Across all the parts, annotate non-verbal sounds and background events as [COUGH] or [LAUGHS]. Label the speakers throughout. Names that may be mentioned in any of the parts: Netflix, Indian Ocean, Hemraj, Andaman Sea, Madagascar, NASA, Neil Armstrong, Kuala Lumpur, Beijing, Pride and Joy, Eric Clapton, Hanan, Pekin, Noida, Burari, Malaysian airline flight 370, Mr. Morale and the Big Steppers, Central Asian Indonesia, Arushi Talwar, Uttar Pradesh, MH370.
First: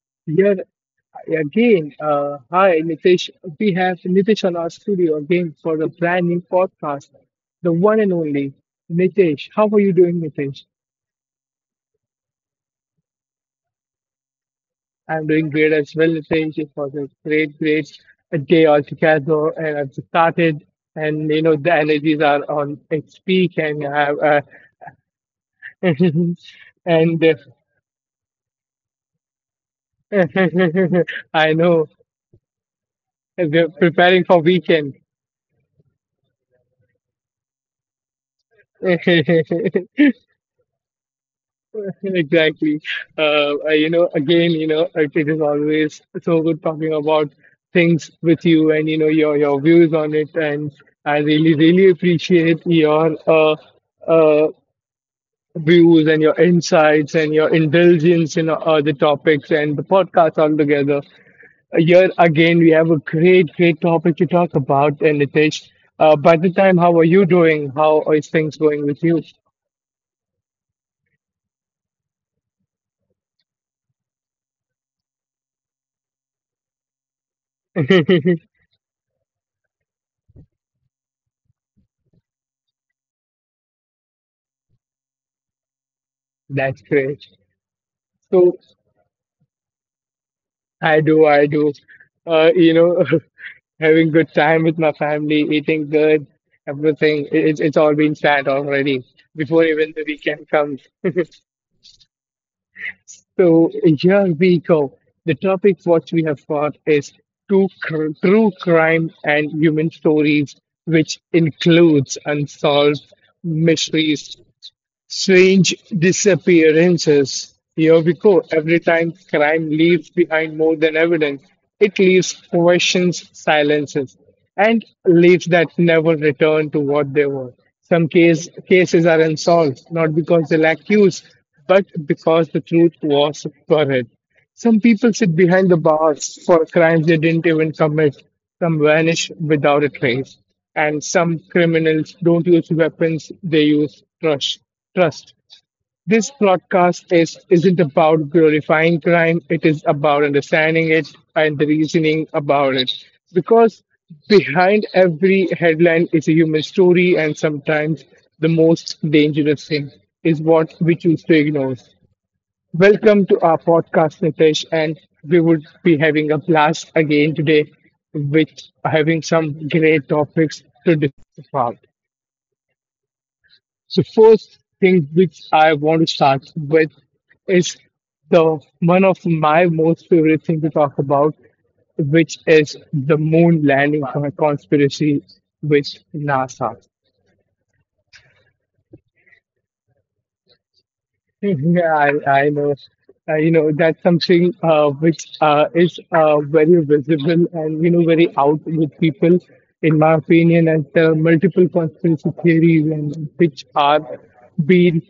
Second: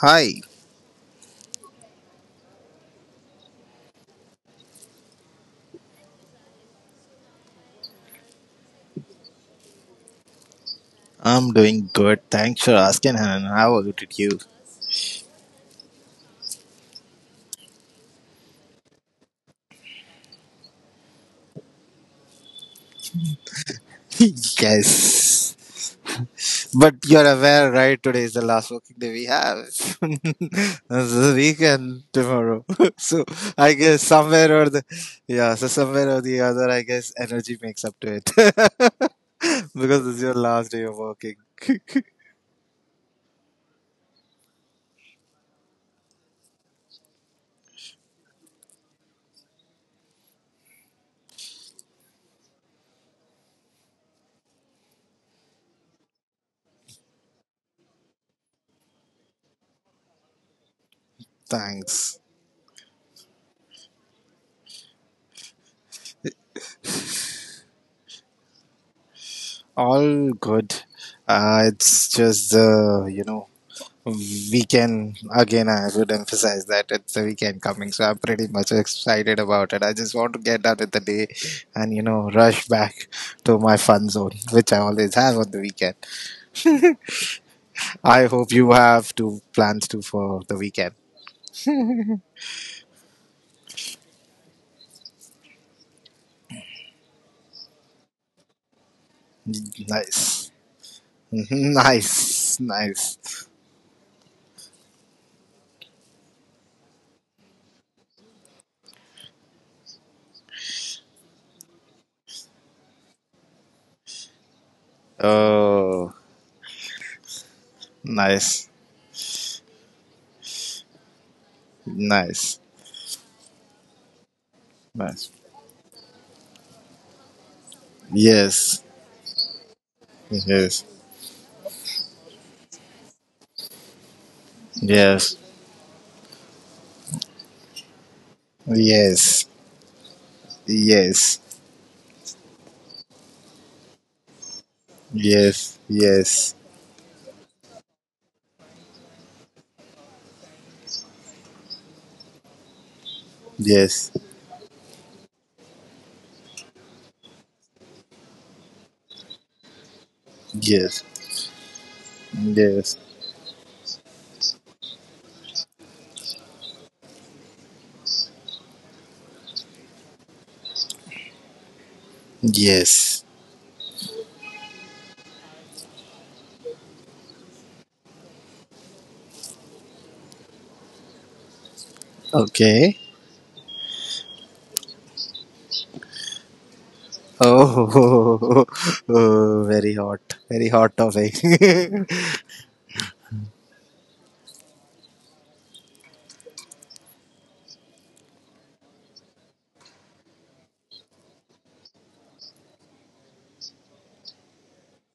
Speaker 1: Hi,
Speaker 2: Here again. Hi, Nitish. We have Nitish on our studio again for the brand new podcast. The one and only Nitish. How are you doing, Nitish?
Speaker 1: I'm doing good. Thanks for asking, Hanan. How was it with you?
Speaker 2: I'm doing great as well, Nitish. It was a great, great day altogether, and I've started. And you know the energies are on its peak, and I have,
Speaker 1: [LAUGHS] Yes.
Speaker 2: [LAUGHS]
Speaker 1: But
Speaker 2: and
Speaker 1: you're aware, right? Today is the last working day we have. [LAUGHS] This is the
Speaker 2: [LAUGHS] I know
Speaker 1: weekend tomorrow. [LAUGHS] So I
Speaker 2: we're
Speaker 1: guess
Speaker 2: preparing for
Speaker 1: somewhere or the
Speaker 2: weekend.
Speaker 1: yeah, so somewhere or the other, I guess energy makes up to it. [LAUGHS]
Speaker 2: [LAUGHS]
Speaker 1: Because this is your last day of working. [LAUGHS]
Speaker 2: Exactly. Again, it is always so good talking about things with you and, your views on it. And I really, really appreciate your uh, views and your insights and your indulgence in the topics and the podcast altogether. Here
Speaker 1: Thanks.
Speaker 2: again, we have a great, great topic to talk about. And Nitesh, by the time, how are you doing? How is things going with you?
Speaker 1: All good. It's just the weekend again. I would emphasize that it's a weekend coming, so I'm pretty
Speaker 2: [LAUGHS]
Speaker 1: much excited about it. I just want to get done with the day and rush back to my fun zone which I always have on the weekend.
Speaker 2: That's great.
Speaker 1: I hope
Speaker 2: So,
Speaker 1: you have two plans too for the weekend.
Speaker 2: I do, I do. Uh, you know, [LAUGHS] having good time with my family, eating good, everything. It's all been planned already before even the
Speaker 1: Nice. [LAUGHS]
Speaker 2: weekend comes. [LAUGHS]
Speaker 1: Mhm, nice, nice.
Speaker 2: So here we go. The topic what we have got is true crime and human stories, which includes unsolved mysteries, strange
Speaker 1: Oh,
Speaker 2: disappearances. Here we go.
Speaker 1: nice.
Speaker 2: Every time crime leaves behind more than evidence, it leaves
Speaker 1: Nice.
Speaker 2: questions, silences, and
Speaker 1: Nice.
Speaker 2: leaves that never return to what they were.
Speaker 1: Yes.
Speaker 2: Cases are unsolved, not because they
Speaker 1: Yes.
Speaker 2: lack use, but because the truth was buried. Some people
Speaker 1: Yes.
Speaker 2: sit behind the bars for crimes they didn't even commit. Some vanish
Speaker 1: Yes.
Speaker 2: without a trace. And
Speaker 1: Yes.
Speaker 2: some criminals don't use weapons, they use trust. Trust.
Speaker 1: Yes. Yes.
Speaker 2: Isn't about glorifying crime, it is about understanding it and the reasoning about it. Because
Speaker 1: Yes.
Speaker 2: behind every headline is a human story, and sometimes the most dangerous thing is what
Speaker 1: Yes.
Speaker 2: we choose to ignore.
Speaker 1: Yes.
Speaker 2: Welcome to our podcast, Nitesh, and we would be having a blast again today with having some great topics to discuss about.
Speaker 1: Yes.
Speaker 2: So, first thing which I want to start with is the one of my most favorite thing to talk about, which is
Speaker 1: Okay.
Speaker 2: the moon landing from a conspiracy with NASA.
Speaker 1: Oh, [LAUGHS] oh, very hot. Very hot topic.
Speaker 2: Yeah, I know. That's something which is very visible and, you know, very out with people, in my opinion, and the multiple conspiracy theories and which are being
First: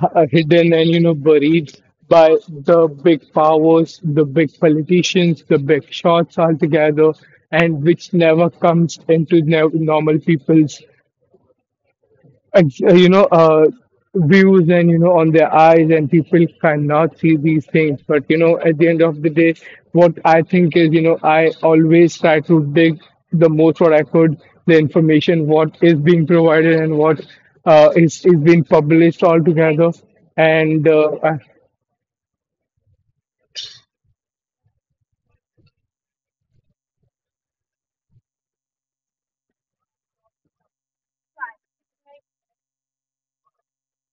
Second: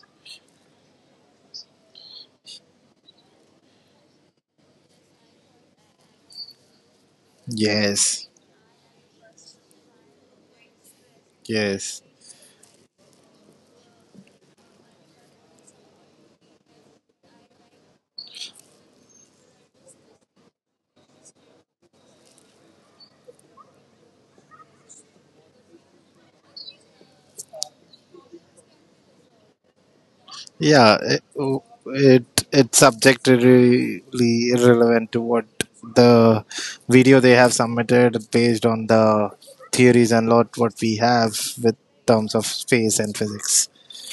Speaker 2: hidden and, you know, buried by the big powers, the big politicians, the big shots altogether,
Speaker 1: [LAUGHS]
Speaker 2: and which
Speaker 1: Yes.
Speaker 2: never comes into no normal people's
Speaker 1: Yes.
Speaker 2: and, views and you know on their eyes and people cannot see these things, but you know at the end of the day what I think is, you know, I always try to dig the most what I could, the information what is being provided and what is being published altogether and
Speaker 1: Yeah. Oh, It, it's subjectively irrelevant to what the video they have submitted based on the theories and lot what we have with terms of space and physics.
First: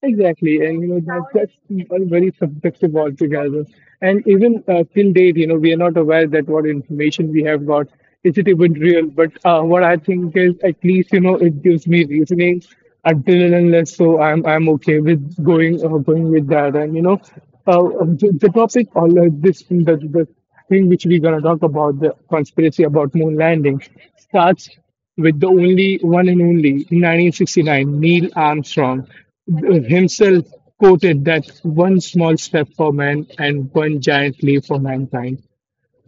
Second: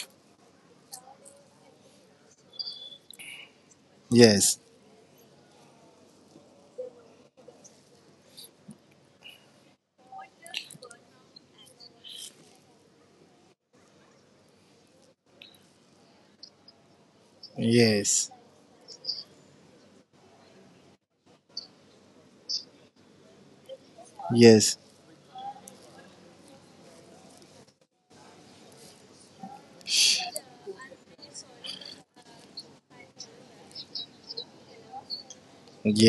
Speaker 2: exactly, and you know that that's all very subjective altogether. And
Speaker 1: Yes.
Speaker 2: even till date, you know, we are not aware that what information we have got, is it even real. But what I think is, at least you know, it gives me reasoning until and unless, so I'm okay with going going with that. And you know, uh,
Speaker 1: Yes.
Speaker 2: the topic or this the thing which we're gonna talk about, the conspiracy about moon landing, starts
Speaker 1: Yes.
Speaker 2: with the only one and only, in 1969, Neil Armstrong himself quoted that one small step for man and one giant leap for mankind.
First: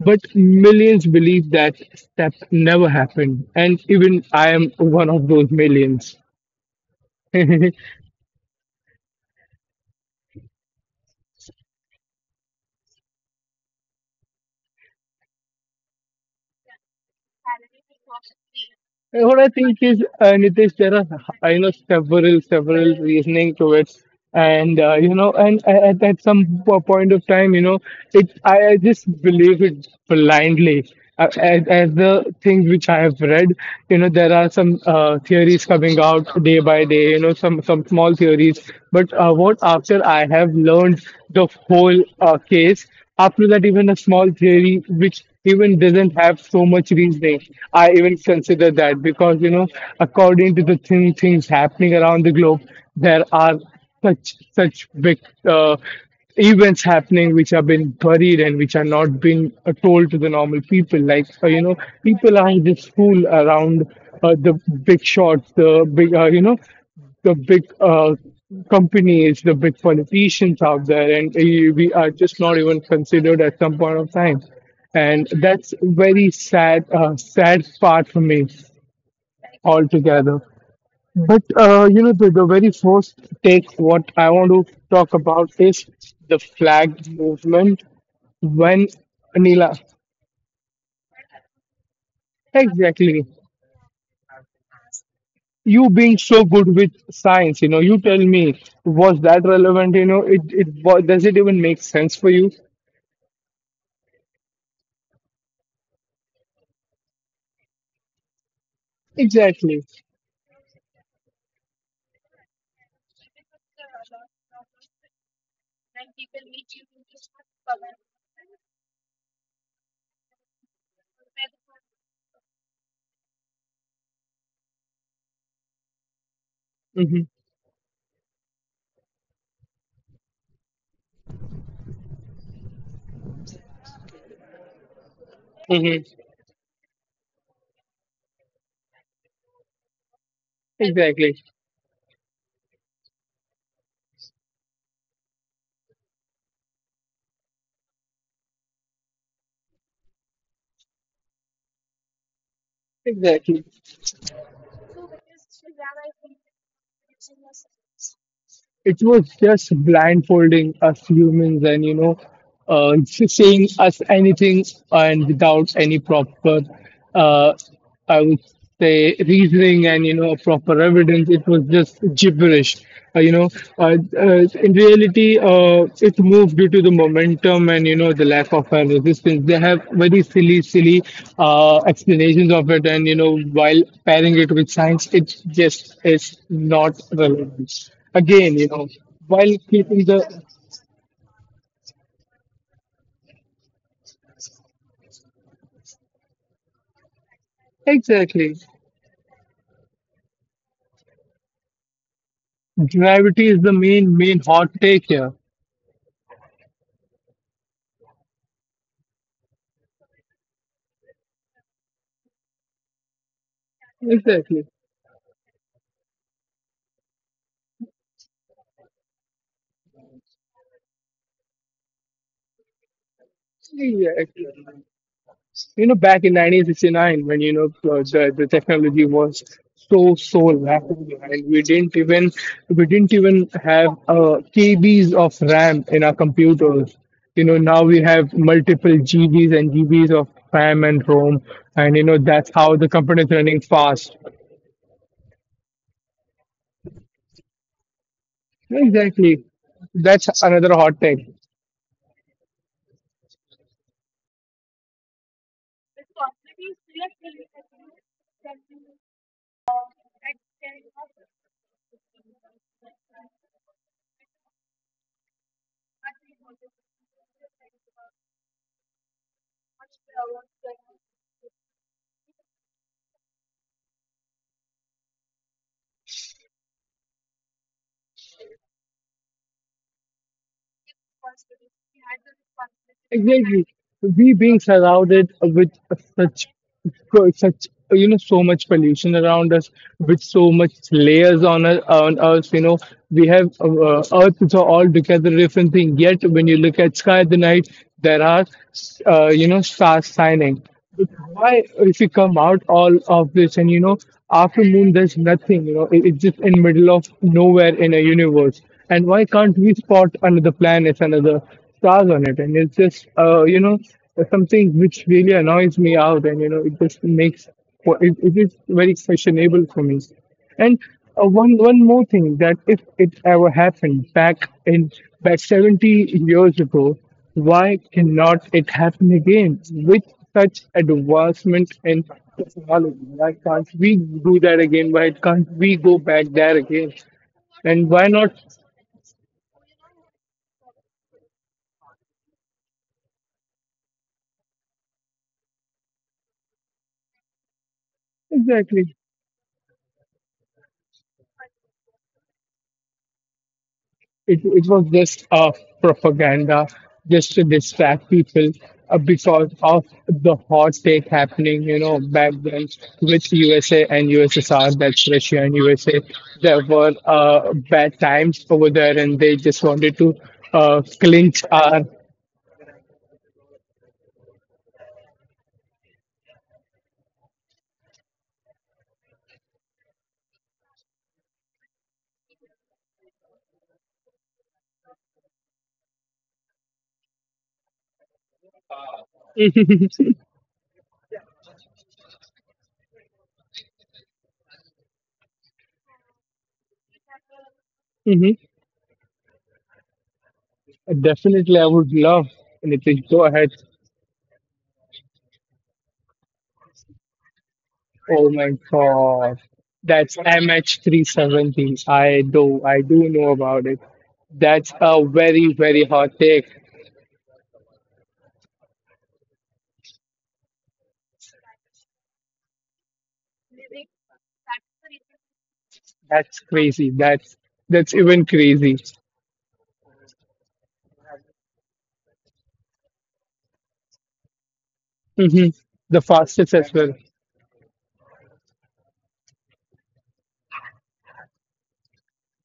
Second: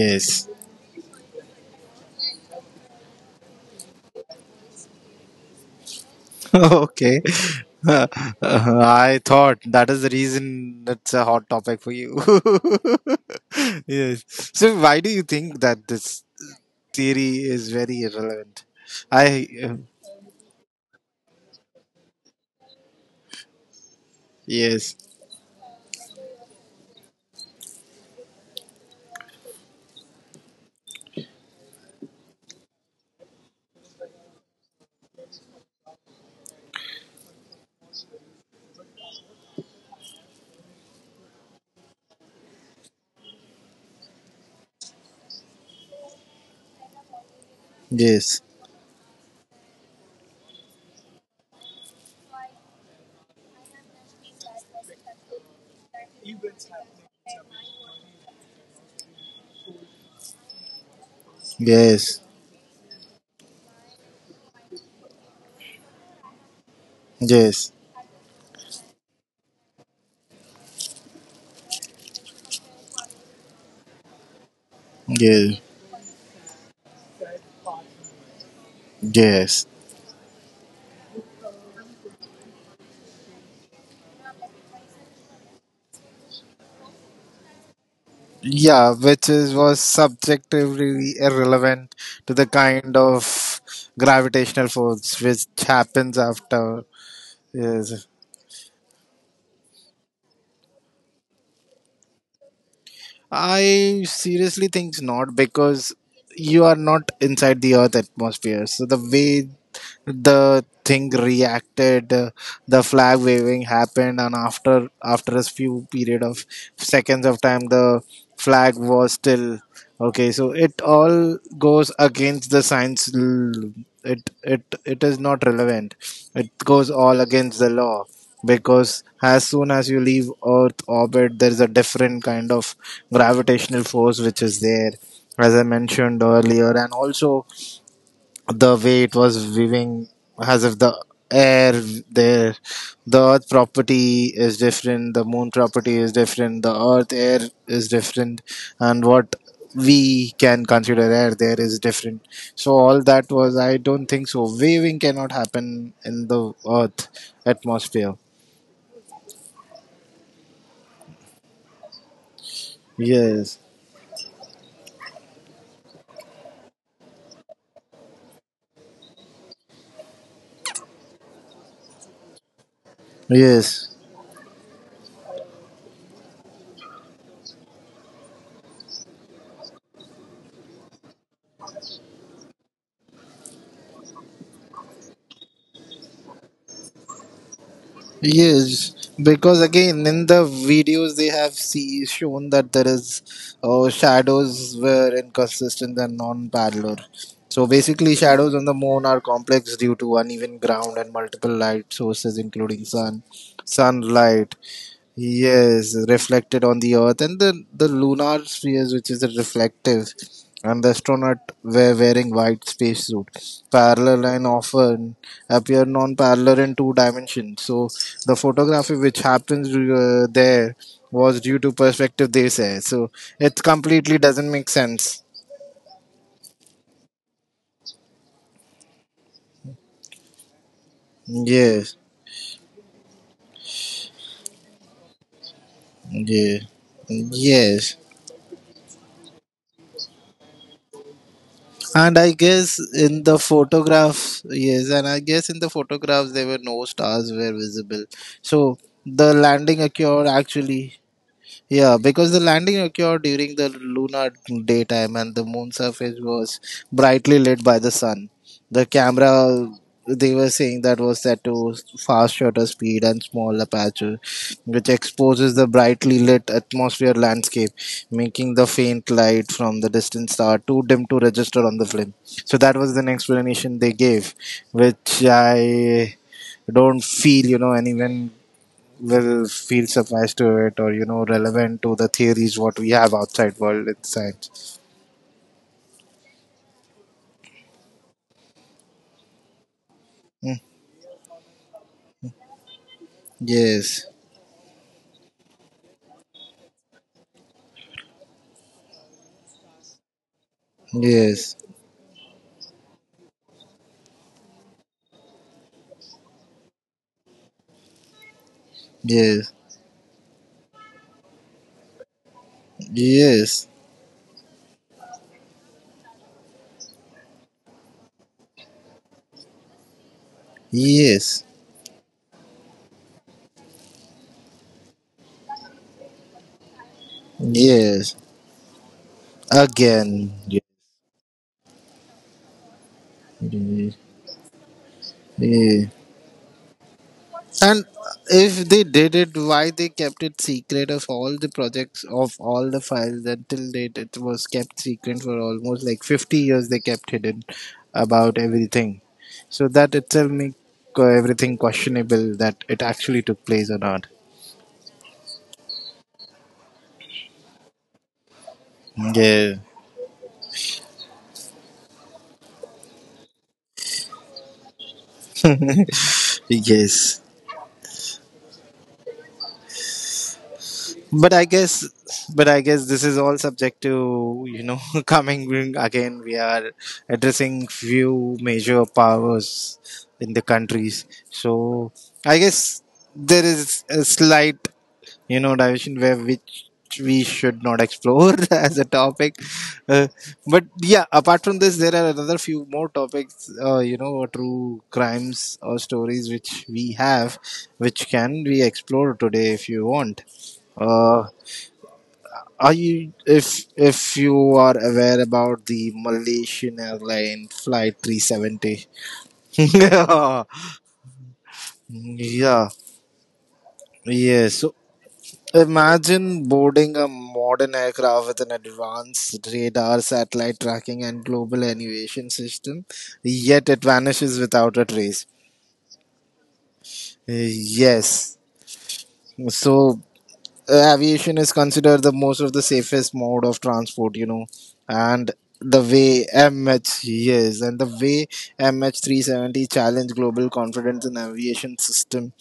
Speaker 2: But millions believe that step never happened, and even I am one of those millions.
Speaker 1: [LAUGHS] Okay. [LAUGHS]
Speaker 2: [LAUGHS]
Speaker 1: I thought that is the reason it's a hot topic for you. [LAUGHS] Yes. So why do you think that this theory is very irrelevant?
Speaker 2: What
Speaker 1: I
Speaker 2: I think is, Nitish, there are, I know, several several reasoning to it, and
Speaker 1: Yes,
Speaker 2: you know, and at point of time, you know, it, I just believe it blindly. As the things which I have read, you know, there are some theories coming out day by day. You know, some small theories, but what after I have learned the whole case. After that, even a small theory, which even doesn't have so much reasoning, I even
Speaker 1: yes,
Speaker 2: consider that because, you know, according to the thing, things happening around the globe, there are such such big uh, events happening which have been buried and which are not being told to the normal people. Like, you know,
Speaker 1: yes,
Speaker 2: people are just fool around the big shots, the big, you know, the big
Speaker 1: yes,
Speaker 2: companies, the big politicians out there, and we are just not even considered at some point of time. And
Speaker 1: yes,
Speaker 2: that's very sad, sad part for me
Speaker 1: yes.
Speaker 2: altogether. But you know, the very first take what I want to talk about is the flag movement. When
Speaker 1: Yeah, which is
Speaker 2: Anila,
Speaker 1: was subjectively irrelevant to the kind of
Speaker 2: exactly.
Speaker 1: gravitational force which
Speaker 2: You being
Speaker 1: happens
Speaker 2: so good
Speaker 1: after.
Speaker 2: with science, you know, you
Speaker 1: Yes.
Speaker 2: tell me, was that relevant? You know, it, does it even make sense for you?
Speaker 1: I seriously think not because you are not inside the Earth atmosphere. So the way
Speaker 2: Exactly.
Speaker 1: the thing reacted, the flag waving happened, and after a few period of seconds of time the flag was still okay, so it all goes against the science. It is not relevant. It goes
Speaker 2: Hmm.
Speaker 1: all against the law because as soon as you leave earth orbit there is a different kind of gravitational force which is there, as I
Speaker 2: Hmm.
Speaker 1: mentioned earlier. And also the way it was weaving, as if the
Speaker 2: Exactly.
Speaker 1: air there, the earth property is different, the moon property is different, the earth air is different, and what we can consider air there is different. So all that was,
Speaker 2: Exactly.
Speaker 1: I don't think so, waving cannot happen in the earth atmosphere.
Speaker 2: It was just blindfolding us humans, and you know, just
Speaker 1: Yes.
Speaker 2: saying us anything and without any proper uh, I would say reasoning and, you know, proper evidence. It was just gibberish, uh, you know
Speaker 1: Yes.
Speaker 2: in reality, it moved due to the momentum and, you know, the lack of resistance. They have very silly silly explanations of it, and you know, while pairing it with science, it just is not relevant. Again, you know,
Speaker 1: Yes,
Speaker 2: while
Speaker 1: because
Speaker 2: keeping
Speaker 1: again in
Speaker 2: the
Speaker 1: the videos they have shown that there is, shadows were inconsistent and non-parallel. So basically,
Speaker 2: exactly,
Speaker 1: shadows on the moon are complex due to uneven ground and multiple light sources, including sun,
Speaker 2: gravity is the main
Speaker 1: sunlight.
Speaker 2: hot take here.
Speaker 1: Yes, reflected on the Earth and the lunar spheres, which is reflective, and the astronaut were wearing white spacesuit. Parallel and
Speaker 2: Exactly.
Speaker 1: often appear non-parallel in two dimensions. So the photography which happens there was due to perspective they say. So it completely doesn't
Speaker 2: Exactly.
Speaker 1: make sense.
Speaker 2: You know, back in 1969, when you know, the technology was so rapid and we didn't
Speaker 1: Yes,
Speaker 2: even, we didn't even have KBs of RAM in our
Speaker 1: yeah,
Speaker 2: computers. You know, now
Speaker 1: yes.
Speaker 2: we have multiple GBs and GBs of RAM and ROM, and you
Speaker 1: And
Speaker 2: know
Speaker 1: I
Speaker 2: that's how
Speaker 1: guess
Speaker 2: the company
Speaker 1: in
Speaker 2: is
Speaker 1: the
Speaker 2: running fast.
Speaker 1: photograph, yes, and I guess in the photographs there were no stars were visible. So the
Speaker 2: Exactly.
Speaker 1: landing occurred
Speaker 2: That's another
Speaker 1: actually,
Speaker 2: hot take.
Speaker 1: yeah, because the landing occurred during the lunar daytime and the moon surface was brightly lit by the sun. The camera they were saying that was set to fast shutter speed and small aperture, which exposes the brightly lit atmosphere landscape, making the faint light from the distant star too dim to register on the film. So that was the explanation they gave, which I don't feel anyone will feel suffice to it or relevant to the theories what we have outside
Speaker 2: Exactly.
Speaker 1: world in
Speaker 2: We being
Speaker 1: science.
Speaker 2: surrounded with such, such you know, so much pollution around us, with so much layers on us, on us. You know, we have,
Speaker 1: Yes.
Speaker 2: Earth is all together different thing. Yet when you look at sky at the night, there are you know stars shining. But why,
Speaker 1: Yes.
Speaker 2: if you come out all of this and you know, after moon there's nothing, you know, it, it's just in middle of nowhere in a universe. And why
Speaker 1: Yes.
Speaker 2: can't we spot another planet, another stars on it? And it's just, you
Speaker 1: Yes.
Speaker 2: know, something which really annoys me out, and you know, it just makes it, it is very questionable for me. And
Speaker 1: Yes.
Speaker 2: one more thing, that if it ever happened back in, back 70 years ago, why
Speaker 1: Yes.
Speaker 2: cannot it happen again? With
Speaker 1: Again.
Speaker 2: such advancement in technology, why can't we
Speaker 1: Yes.
Speaker 2: do that again? Why can't we
Speaker 1: Yes.
Speaker 2: go back there again? And
Speaker 1: And
Speaker 2: why not?
Speaker 1: if they did it, why they kept it secret of all the projects of all the files until date? It was kept secret for almost like 50 years. They kept hidden about
Speaker 2: Exactly.
Speaker 1: everything, so that itself make, everything questionable that it actually took place or not.
Speaker 2: It was just propaganda just to distract people because
Speaker 1: Yeah.
Speaker 2: of the hot take happening, you know, back then with USA and USSR, that's Russia and USA. There were
Speaker 1: Yes.
Speaker 2: bad times over there and they just wanted to
Speaker 1: but
Speaker 2: clinch
Speaker 1: i guess
Speaker 2: our.
Speaker 1: but I guess this is all subject to [LAUGHS] coming again, we are addressing few major powers in the countries. So I guess there is a slight, division where which we should not explore [LAUGHS] as a topic. uh, but yeah, apart from this there are another few more topics, you know, true crimes or stories which we have, which
Speaker 2: Mhm.
Speaker 1: can be explored today if you want. uh,
Speaker 2: Definitely, I would love
Speaker 1: are
Speaker 2: anything.
Speaker 1: you,
Speaker 2: Go ahead.
Speaker 1: if you are aware about the Malaysian airline flight
Speaker 2: Oh my
Speaker 1: 370?
Speaker 2: God.
Speaker 1: [LAUGHS]
Speaker 2: That's
Speaker 1: Yeah,
Speaker 2: MH370. I do.
Speaker 1: yeah,
Speaker 2: I do know about it.
Speaker 1: yeah.
Speaker 2: That's
Speaker 1: So
Speaker 2: a very, very hot take.
Speaker 1: imagine boarding a modern aircraft with an advanced radar, satellite tracking, and global navigation system, yet it vanishes without a trace.
Speaker 2: That's crazy.
Speaker 1: Uh,
Speaker 2: That's even
Speaker 1: Yes.
Speaker 2: crazy.
Speaker 1: So aviation is considered the most of the safest mode of transport, you know. And
Speaker 2: Hmm.
Speaker 1: the
Speaker 2: The
Speaker 1: way,
Speaker 2: fastest as well.
Speaker 1: mh, yes, and the way MH370 challenged global confidence in aviation system.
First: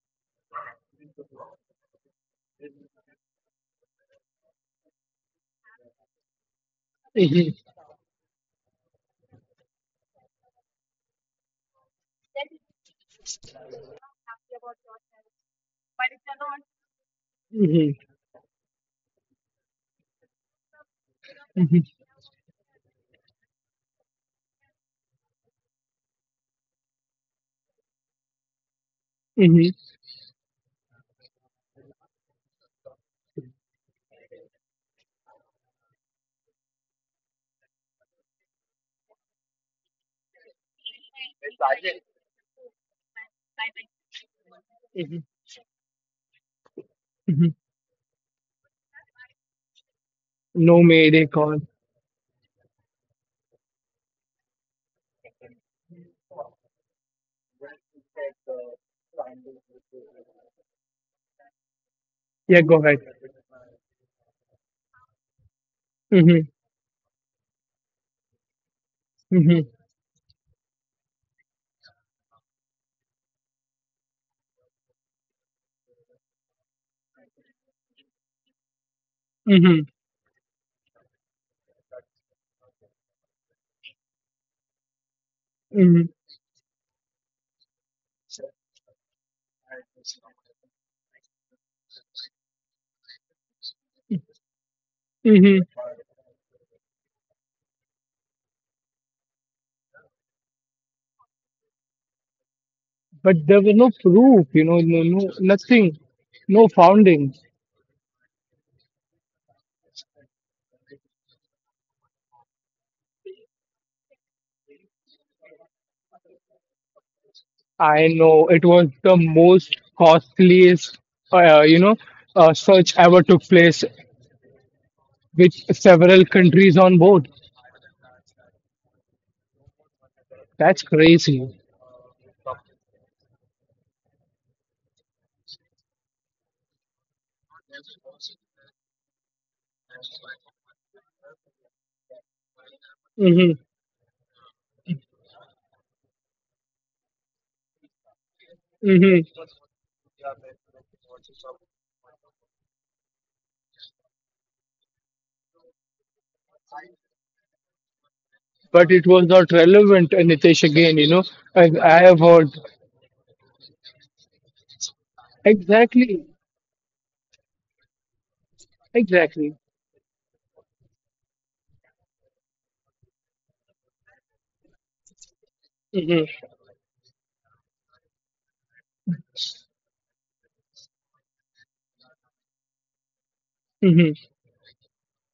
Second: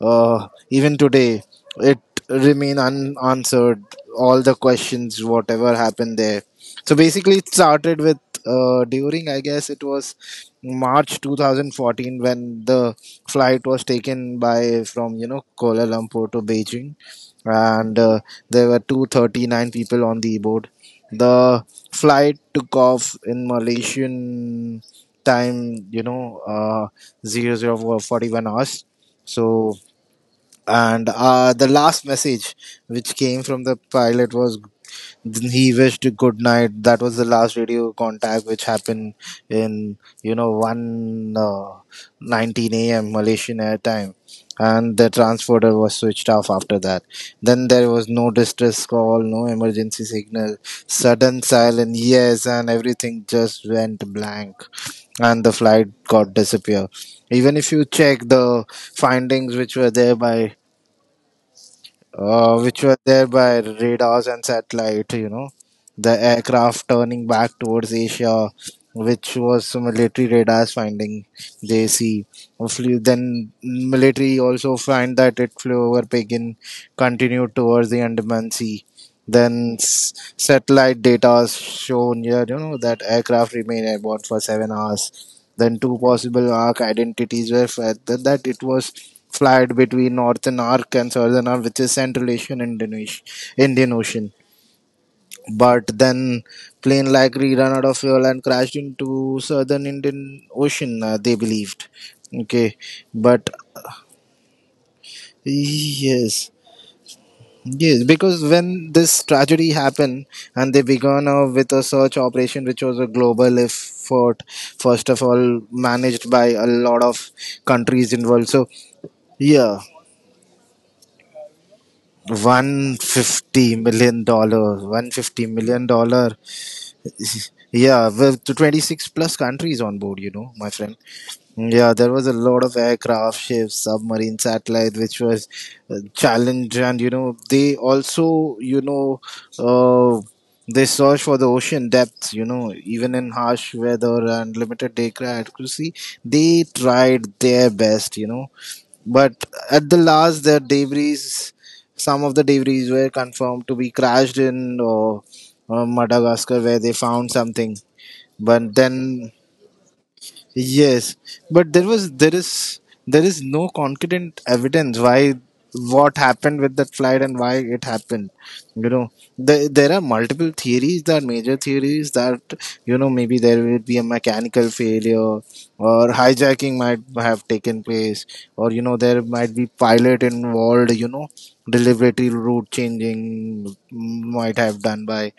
Speaker 1: uh, Even today it remain unanswered all the questions whatever happened there. So basically it
Speaker 2: Hmm.
Speaker 1: started with, during, I guess, it was march 2014 when the flight was taken by from kuala lumpur to beijing.
Speaker 2: Hmm.
Speaker 1: And There were 239 people on the board. The
Speaker 2: Hmm.
Speaker 1: flight took off in Malaysian time, you know, zero zero 0041 hours. So,
Speaker 2: Hmm.
Speaker 1: and the last message which came from the pilot was then he wished good night. That was the last radio contact which happened in, you know one 19 a.m. Malaysian airtime, and the
Speaker 2: Mhm,
Speaker 1: transporter was switched off after that.
Speaker 2: mhm.
Speaker 1: Then there was no distress call, no emergency signal,
Speaker 2: No Mayday
Speaker 1: sudden
Speaker 2: call.
Speaker 1: silence. Yes, and everything just went blank and the flight got disappear. Even if you check the findings which were there by,
Speaker 2: Yeah, go ahead.
Speaker 1: radars and satellite, you know, the
Speaker 2: Hmm.
Speaker 1: aircraft turning back towards Asia, which
Speaker 2: Hmm.
Speaker 1: was military radars finding they see. Then military also find that it flew over Pekin, continued towards the Andaman Sea. Then
Speaker 2: Hmm.
Speaker 1: s- satellite data shown here, you know, that aircraft remained airborne for 7 hours. Then two
Speaker 2: Hmm.
Speaker 1: possible arc identities were fed that it was flied between northern arc and southern arc, which is Central Asian Indonesia, Indian Ocean.
Speaker 2: Hmm.
Speaker 1: But then plane likely ran out of fuel and crashed into southern Indian Ocean. They believed. Okay,
Speaker 2: But
Speaker 1: but
Speaker 2: there was no proof, you know, no, no, nothing,
Speaker 1: yes,
Speaker 2: no founding.
Speaker 1: yes, because when this tragedy happened and they began, with a search operation, which was a global effort, first of all managed by a lot of
Speaker 2: I
Speaker 1: countries involved.
Speaker 2: know it
Speaker 1: So
Speaker 2: was the
Speaker 1: yeah,
Speaker 2: most costliest, you know,
Speaker 1: one
Speaker 2: search ever took
Speaker 1: fifty
Speaker 2: place
Speaker 1: million dollars, one fifty
Speaker 2: with
Speaker 1: million
Speaker 2: several
Speaker 1: dollar.
Speaker 2: countries on board.
Speaker 1: Yeah, with 26 plus countries on board. You know, my
Speaker 2: That's
Speaker 1: friend.
Speaker 2: crazy.
Speaker 1: Yeah, there was a lot of aircraft, ships, submarine, satellite, which was, challenged, and you know they also, you know, uh, they search for the ocean depths. You know, even in
Speaker 2: Hmm.
Speaker 1: harsh weather and limited aircraft accuracy, they tried their best. You know,
Speaker 2: Hmm.
Speaker 1: but at the last, the debris, some of the debris were confirmed to be crashed in, or Madagascar, where they found something. But
Speaker 2: But it
Speaker 1: then
Speaker 2: was not relevant, Nitesh, again, you
Speaker 1: yes,
Speaker 2: know.
Speaker 1: but there was
Speaker 2: I have
Speaker 1: there
Speaker 2: heard.
Speaker 1: is there is no concrete evidence why what
Speaker 2: Exactly.
Speaker 1: happened with that flight and why it happened. You know,
Speaker 2: Exactly.
Speaker 1: there are multiple theories. There are major theories that maybe there will be a mechanical failure or
Speaker 2: Hmm.
Speaker 1: hijacking might have taken place, or you know there might be pilot involved. You know, deliberately route changing
Speaker 2: Hmm.
Speaker 1: might have done by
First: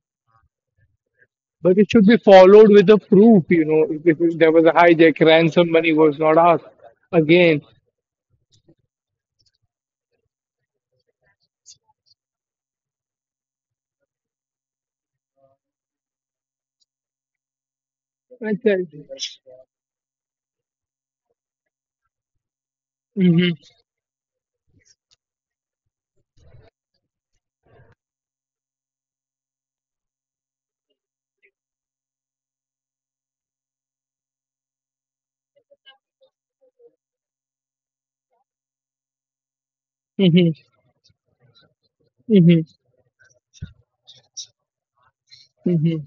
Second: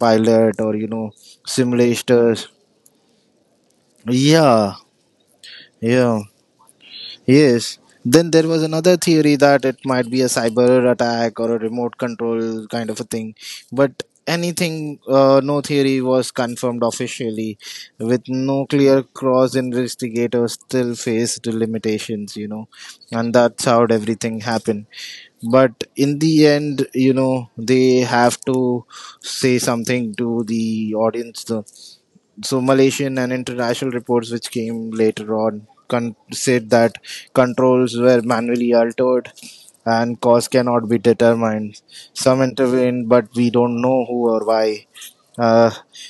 Speaker 1: pilot or you know
Speaker 2: But it should be
Speaker 1: simulators.
Speaker 2: followed with a proof, you know. If there was a
Speaker 1: Yeah,
Speaker 2: hijack, ransom money was
Speaker 1: yeah.
Speaker 2: not asked. Again.
Speaker 1: Yes. Then there was another theory that it might be a cyber attack or a remote control kind of a thing. But anything, no theory was confirmed officially, with no clear
Speaker 2: Exactly.
Speaker 1: cross investigators still faced limitations, you know. And
Speaker 2: Hmm.
Speaker 1: that's how everything happened. But in the end, you know, they have to say something to the audience. So Malaysian and international reports which came later on said that controls were manually altered and cause
Speaker 2: Hmm.
Speaker 1: cannot be determined. Some
Speaker 2: Hmm.
Speaker 1: intervened, but we don't know who or why. Uh,
Speaker 2: Hmm.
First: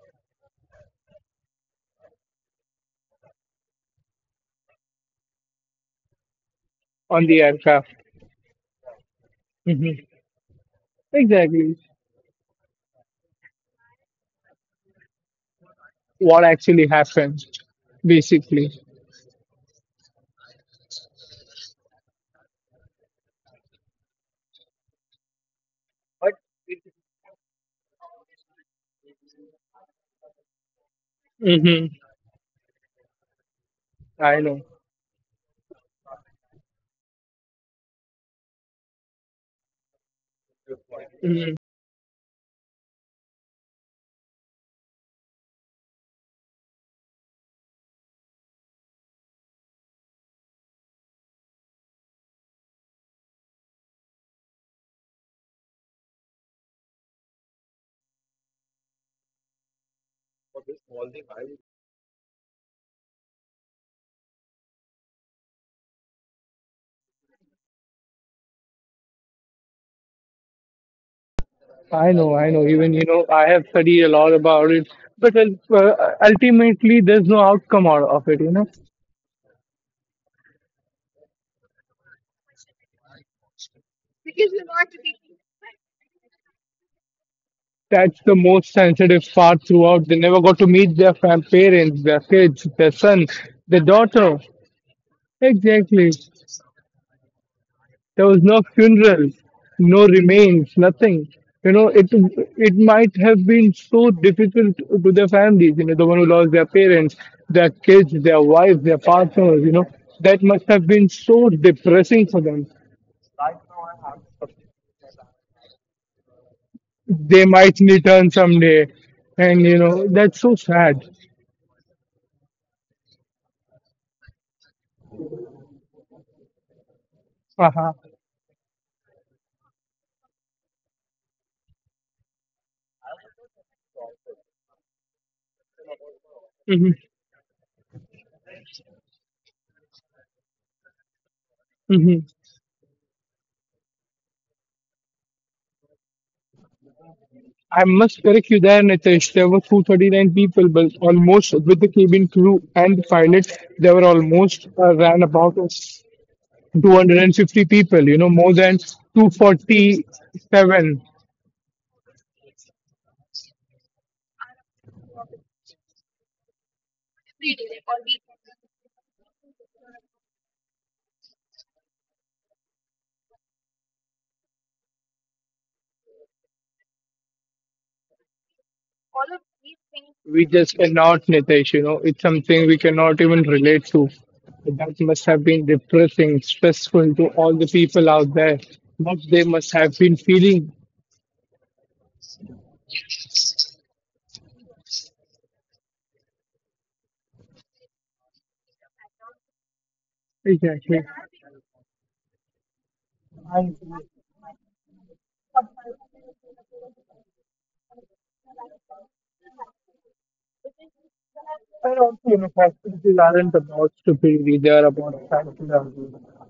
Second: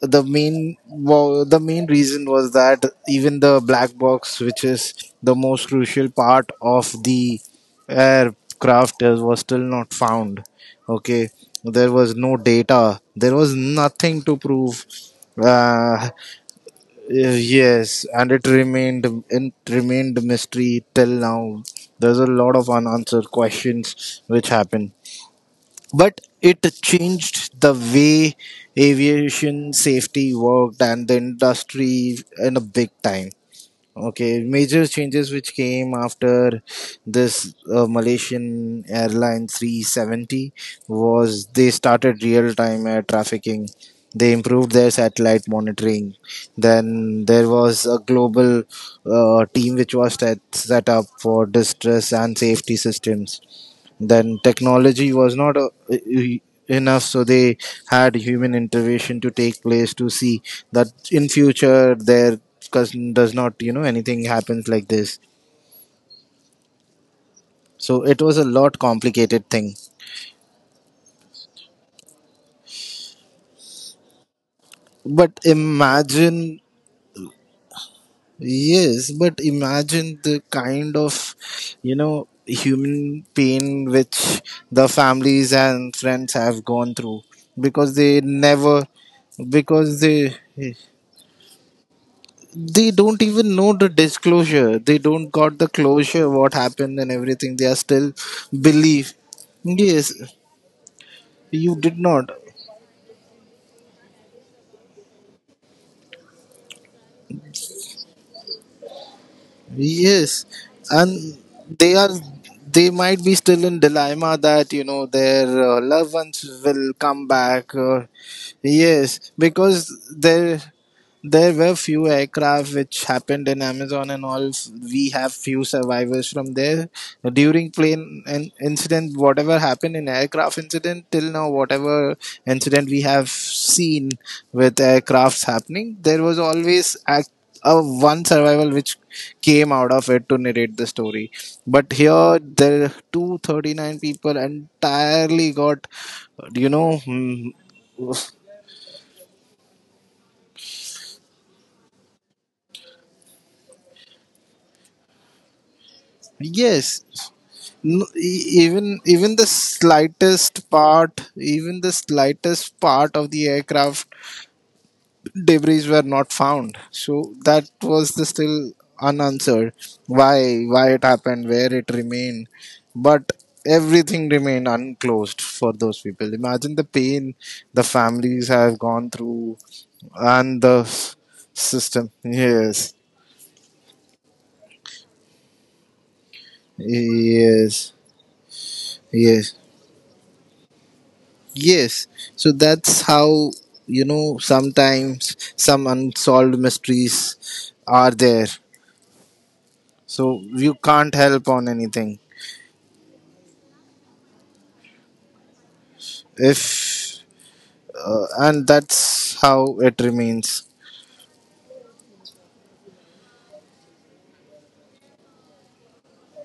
Speaker 1: the main reason was that even the black box, which is the most crucial part of
Speaker 2: On
Speaker 1: the
Speaker 2: the aircraft.
Speaker 1: aircraft, was still not
Speaker 2: Hmm.
Speaker 1: found. Okay,
Speaker 2: Exactly.
Speaker 1: there was no data. There was nothing to prove. Uh,
Speaker 2: What actually happened,
Speaker 1: yes, and it
Speaker 2: basically.
Speaker 1: remained mystery till now. There's a lot of unanswered questions which happen, but it changed the way aviation safety worked and the
Speaker 2: Hmm.
Speaker 1: industry in a big time.
Speaker 2: I
Speaker 1: Okay,
Speaker 2: know.
Speaker 1: major changes which came after this, Malaysian airline 370 was
Speaker 2: Mm-hmm.
Speaker 1: they started real time air trafficking. They improved their satellite monitoring. Then there was a global, team which was set up for distress and safety systems. Then technology was not enough, so they had human intervention to take place to see that in future there does not you know anything happens like this. So it was a lot complicated thing.
Speaker 2: I know, I know. Even, you know, I have studied a lot about it,
Speaker 1: But
Speaker 2: but
Speaker 1: imagine,
Speaker 2: ultimately, there's no outcome out of it, you know.
Speaker 1: yes, but imagine the kind of, you know, human pain which the families and friends have gone through because
Speaker 2: That's
Speaker 1: they
Speaker 2: the most
Speaker 1: never,
Speaker 2: sensitive part
Speaker 1: because
Speaker 2: throughout. They
Speaker 1: they,
Speaker 2: never got to meet their parents, their kids, their
Speaker 1: they
Speaker 2: son,
Speaker 1: don't even know
Speaker 2: their
Speaker 1: the
Speaker 2: daughter.
Speaker 1: disclosure, they don't got the
Speaker 2: Exactly.
Speaker 1: closure what happened, and everything they are still
Speaker 2: There was no
Speaker 1: believe.
Speaker 2: funeral, no
Speaker 1: Yes.
Speaker 2: remains, nothing. You
Speaker 1: You
Speaker 2: know,
Speaker 1: did
Speaker 2: it
Speaker 1: not.
Speaker 2: it might have been so difficult to their families, you know, the one who lost their parents, their kids, their wives, their partners, you know, that
Speaker 1: Yes,
Speaker 2: must have been
Speaker 1: and
Speaker 2: so
Speaker 1: they are,
Speaker 2: depressing for them,
Speaker 1: they might be still in dilemma that, you know, their loved ones will come
Speaker 2: they might
Speaker 1: back. Or
Speaker 2: return someday.
Speaker 1: yes,
Speaker 2: And you
Speaker 1: because
Speaker 2: know, that's so
Speaker 1: there
Speaker 2: sad.
Speaker 1: there were few aircraft which happened in Amazon and all. We have few survivors from there. During
Speaker 2: Uh-huh.
Speaker 1: plane incident, whatever happened in aircraft incident till now, whatever incident we have seen with aircrafts happening, there was
Speaker 2: Hmm.
Speaker 1: always act, a one survival which came out of it to narrate the story. But
Speaker 2: Hmm.
Speaker 1: here, there 239 people entirely got, you know,
Speaker 2: I must correct you there, Nitesh. There were 239 people, but almost with the cabin crew and the pilot, there were almost ran about us
Speaker 1: yes.
Speaker 2: 250 people,
Speaker 1: No,
Speaker 2: you know, more than
Speaker 1: even the
Speaker 2: 247.
Speaker 1: slightest part, even the slightest part of the aircraft debris were not found. So that was the still unanswered. Why it happened, where it remained, but everything remained unclosed for those people. Imagine the pain the families have gone through
Speaker 2: We
Speaker 1: and
Speaker 2: just
Speaker 1: the
Speaker 2: cannot, Nitesh, you know,
Speaker 1: system.
Speaker 2: it's something we
Speaker 1: Yes,
Speaker 2: cannot even relate to. That must have been depressing, stressful to all the
Speaker 1: yes,
Speaker 2: people out there. What they
Speaker 1: yes.
Speaker 2: must have been feeling.
Speaker 1: Yes, so that's how, you know, sometimes some unsolved mysteries are there. So you
Speaker 2: Exactly.
Speaker 1: can't help on anything if and that's how it remains.
Speaker 2: And also, you know, hospitals aren't about stupidity, they're about psychology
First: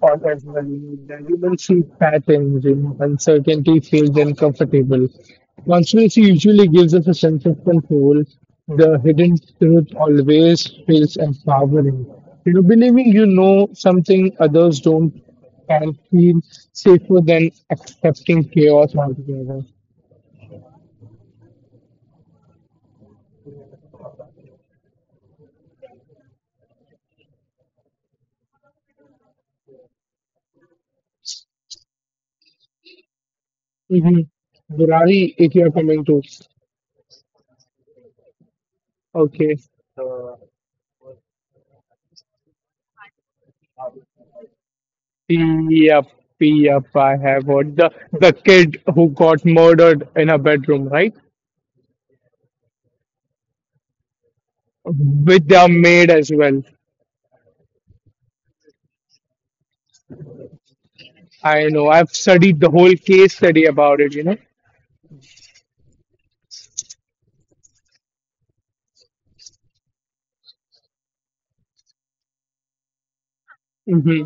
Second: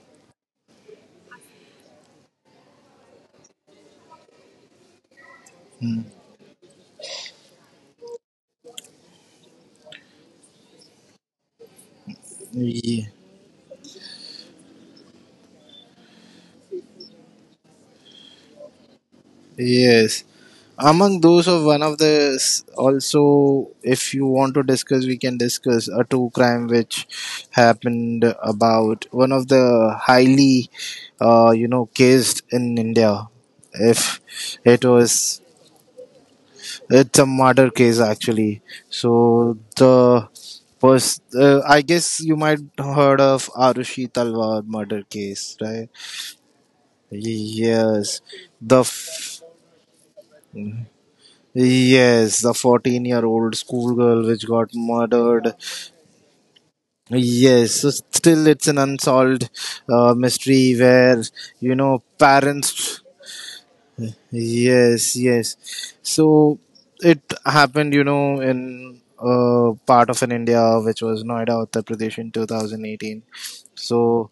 Speaker 2: or as well. The human see patterns, you know, uncertainty feels uncomfortable. Conspiracy usually gives us a sense of control. The hidden truth always feels empowering. You know, believing
Speaker 1: Ye-
Speaker 2: you know something others don't and feel safer than accepting chaos altogether.
Speaker 1: Yes. Among those of one of the also, if you want to discuss, we can discuss a true crime which happened about one of the highly, you know, cased in India.
Speaker 2: Mm-hmm.
Speaker 1: If it
Speaker 2: Durari,
Speaker 1: was,
Speaker 2: if you are coming to,
Speaker 1: it's a murder case actually.
Speaker 2: okay,
Speaker 1: So the I guess you might heard of Arushi Talwar murder case, right?
Speaker 2: yep, yep, I have heard the
Speaker 1: Yes,
Speaker 2: the
Speaker 1: the
Speaker 2: kid who got murdered in her bedroom, right?
Speaker 1: Yes, the 14-year-old schoolgirl which got murdered.
Speaker 2: With their maid as well.
Speaker 1: Yes, so still it's an unsolved mystery where,
Speaker 2: I
Speaker 1: you
Speaker 2: know.
Speaker 1: know,
Speaker 2: I've studied the whole
Speaker 1: parents.
Speaker 2: case study about it. You know.
Speaker 1: Yes, yes. So it happened, you know, in part of an India, which was Noida, Uttar Pradesh, in 2018.
Speaker 2: Mm-hmm.
Speaker 1: So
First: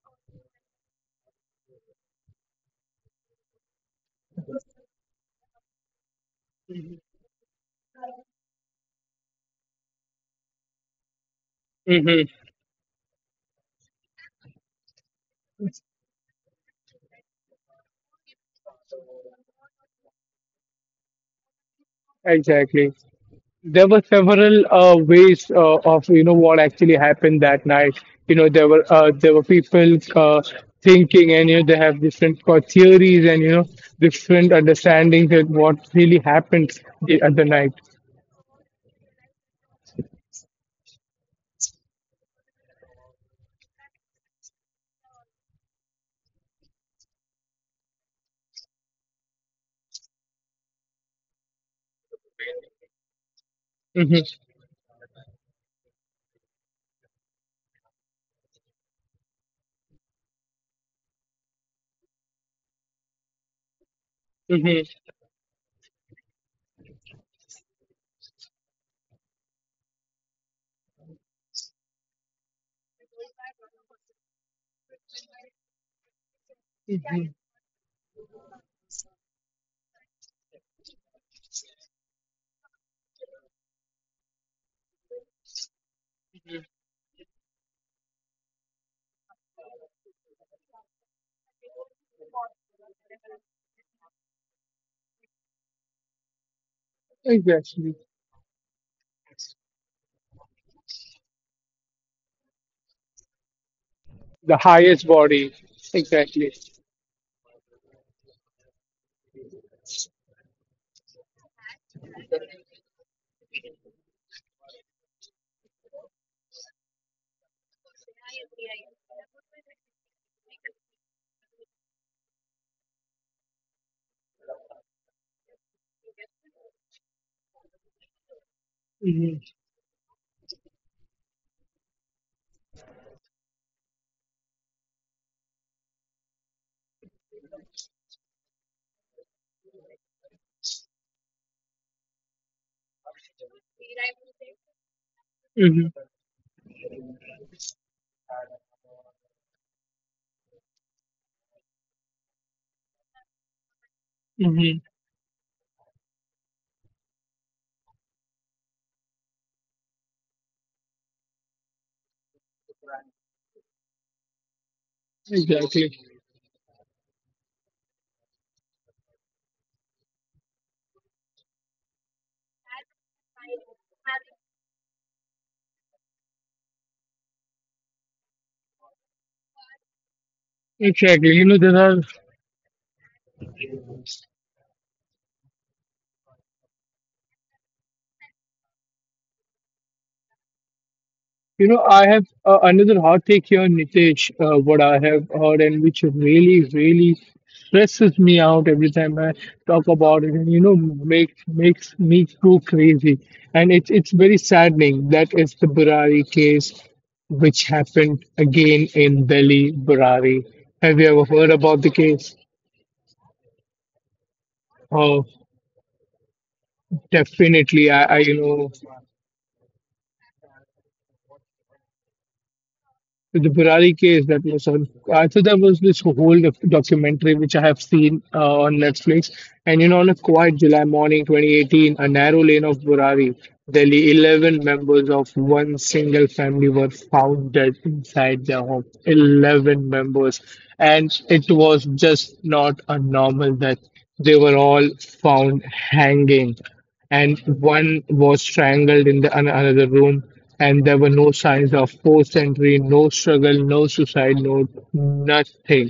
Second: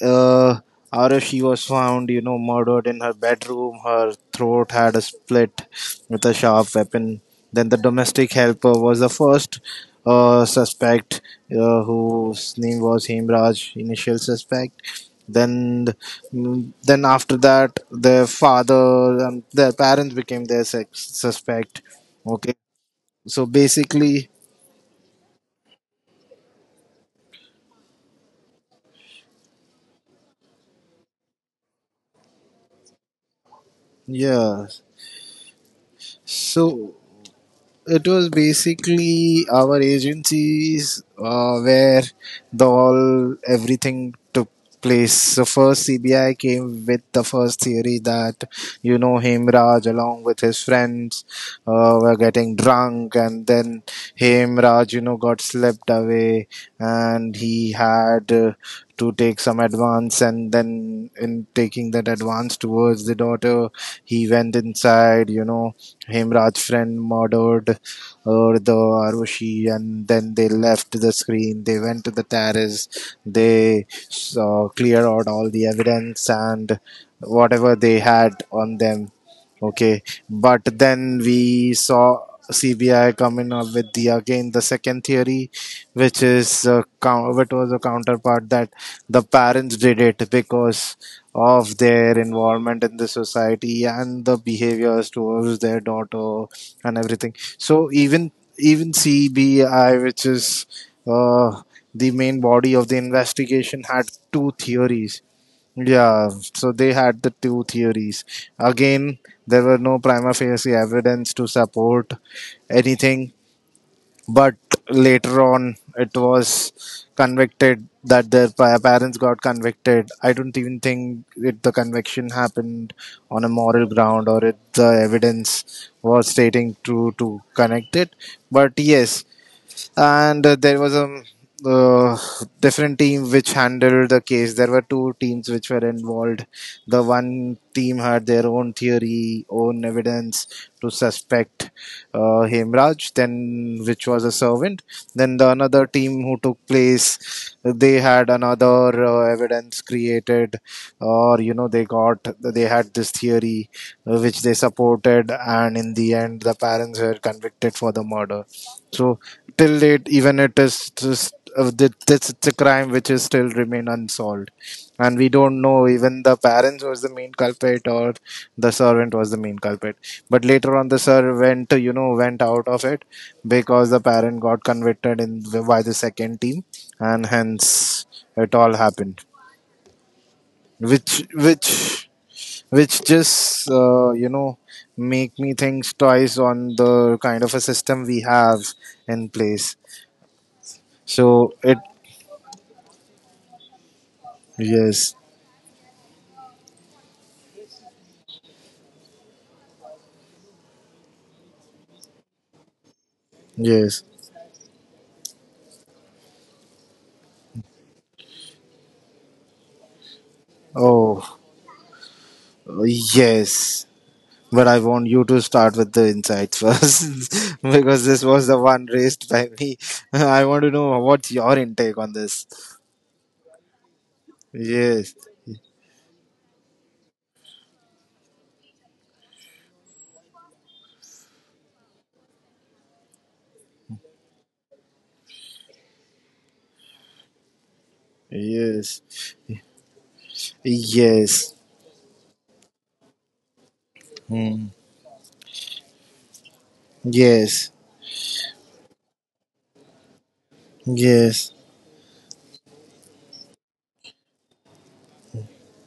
Speaker 1: uh, Arav, she was found, you know, murdered in her bedroom. Her throat had a split with a sharp weapon. Then the domestic helper was the first suspect,
Speaker 2: Mm-hmm.
Speaker 1: whose name was Hemraj, initial suspect. then then after that their father and their parents became their sex suspect. Okay,
Speaker 2: Exactly.
Speaker 1: so
Speaker 2: There were
Speaker 1: basically,
Speaker 2: several ways of, you know, what actually happened that night. You know, there were people thinking, and you know they have different theories and you know different
Speaker 1: yeah,
Speaker 2: understandings of what really happened
Speaker 1: so
Speaker 2: the other night.
Speaker 1: it was basically our agencies, where the all everything took place. So first CBI came with the first theory that, you know, Hemraj along with his friends were getting drunk, and then
Speaker 2: Hmm.
Speaker 1: Hemraj, you know, got slipped away, and he had to take some advance, and then in taking that advance towards the daughter, he went
Speaker 2: Hmm.
Speaker 1: inside, you know, Himraj's friend murdered or the Arushi, and then they left the screen, they went to the terrace, they cleared out all the evidence and
Speaker 2: Hmm.
Speaker 1: whatever they had on them. Okay, but then we saw CBI coming up with the again the second theory, which is a which was a counterpart, that the parents did it because of their involvement in the society and the behaviors towards their daughter and everything. So
Speaker 2: Exactly,
Speaker 1: even even CBI, which is uh, the main body of the investigation, had two
Speaker 2: the highest
Speaker 1: theories.
Speaker 2: body.
Speaker 1: Yeah,
Speaker 2: Exactly.
Speaker 1: so they had the two theories. Again, there were no prima facie evidence to support anything, but later on it was convicted that their parents got convicted. I don't even think it, the conviction happened on a moral ground, or it, the evidence was stating to connect it, but yes.
Speaker 2: Hmm.
Speaker 1: And there was a uh, different team which handled the case. There were two teams which were involved. The one team had their own theory, own evidence to suspect Hemraj, then which was a servant. Then the
Speaker 2: Hmm.
Speaker 1: another team who took place, they had another evidence created, or, you know, they got they had this theory which they
Speaker 2: Hmm.
Speaker 1: supported, and in the end the parents were convicted for the murder. So till date, even it is just that's it's a crime which is still remain unsolved, and we don't
Speaker 2: Exactly.
Speaker 1: know even the parents was the main culprit or the servant was the main culprit. But later on, the servant, you know, went out of it because the parent got convicted in by the second team, and hence it all happened.
Speaker 2: Exactly.
Speaker 1: Which which which just you know make me think twice on the kind of a system we have in place. So
Speaker 2: You
Speaker 1: it,
Speaker 2: know, I have another hot take here, Nitesh, what I
Speaker 1: yes,
Speaker 2: have heard and which really, really stresses me out every time I talk about it and, you know, makes me go crazy. And it's
Speaker 1: yes.
Speaker 2: it's very saddening. That is the Burari case, which happened again in Delhi, Burari. Have you ever
Speaker 1: Oh,
Speaker 2: heard about the case?
Speaker 1: yes. But I want
Speaker 2: Oh,
Speaker 1: you to start with the insights first [LAUGHS]
Speaker 2: definitely.
Speaker 1: because
Speaker 2: I
Speaker 1: this
Speaker 2: you
Speaker 1: was the
Speaker 2: know
Speaker 1: one raised by me. [LAUGHS] I want to know what's your intake on this.
Speaker 2: the Burari case that was on.
Speaker 1: Yes,
Speaker 2: I think there was this whole documentary which I have seen on Netflix. And you know, on a quiet July morning, 2018, a narrow lane of Burari, Delhi, 11 members of one single family were found dead inside their home.
Speaker 1: yes,
Speaker 2: 11 members. And it
Speaker 1: yes.
Speaker 2: was just not a normal death. They were
Speaker 1: Hmm.
Speaker 2: all found hanging and
Speaker 1: Yes,
Speaker 2: one was strangled in the, another room, and there were no
Speaker 1: yes,
Speaker 2: signs of forced entry, no struggle, no suicide, no nothing.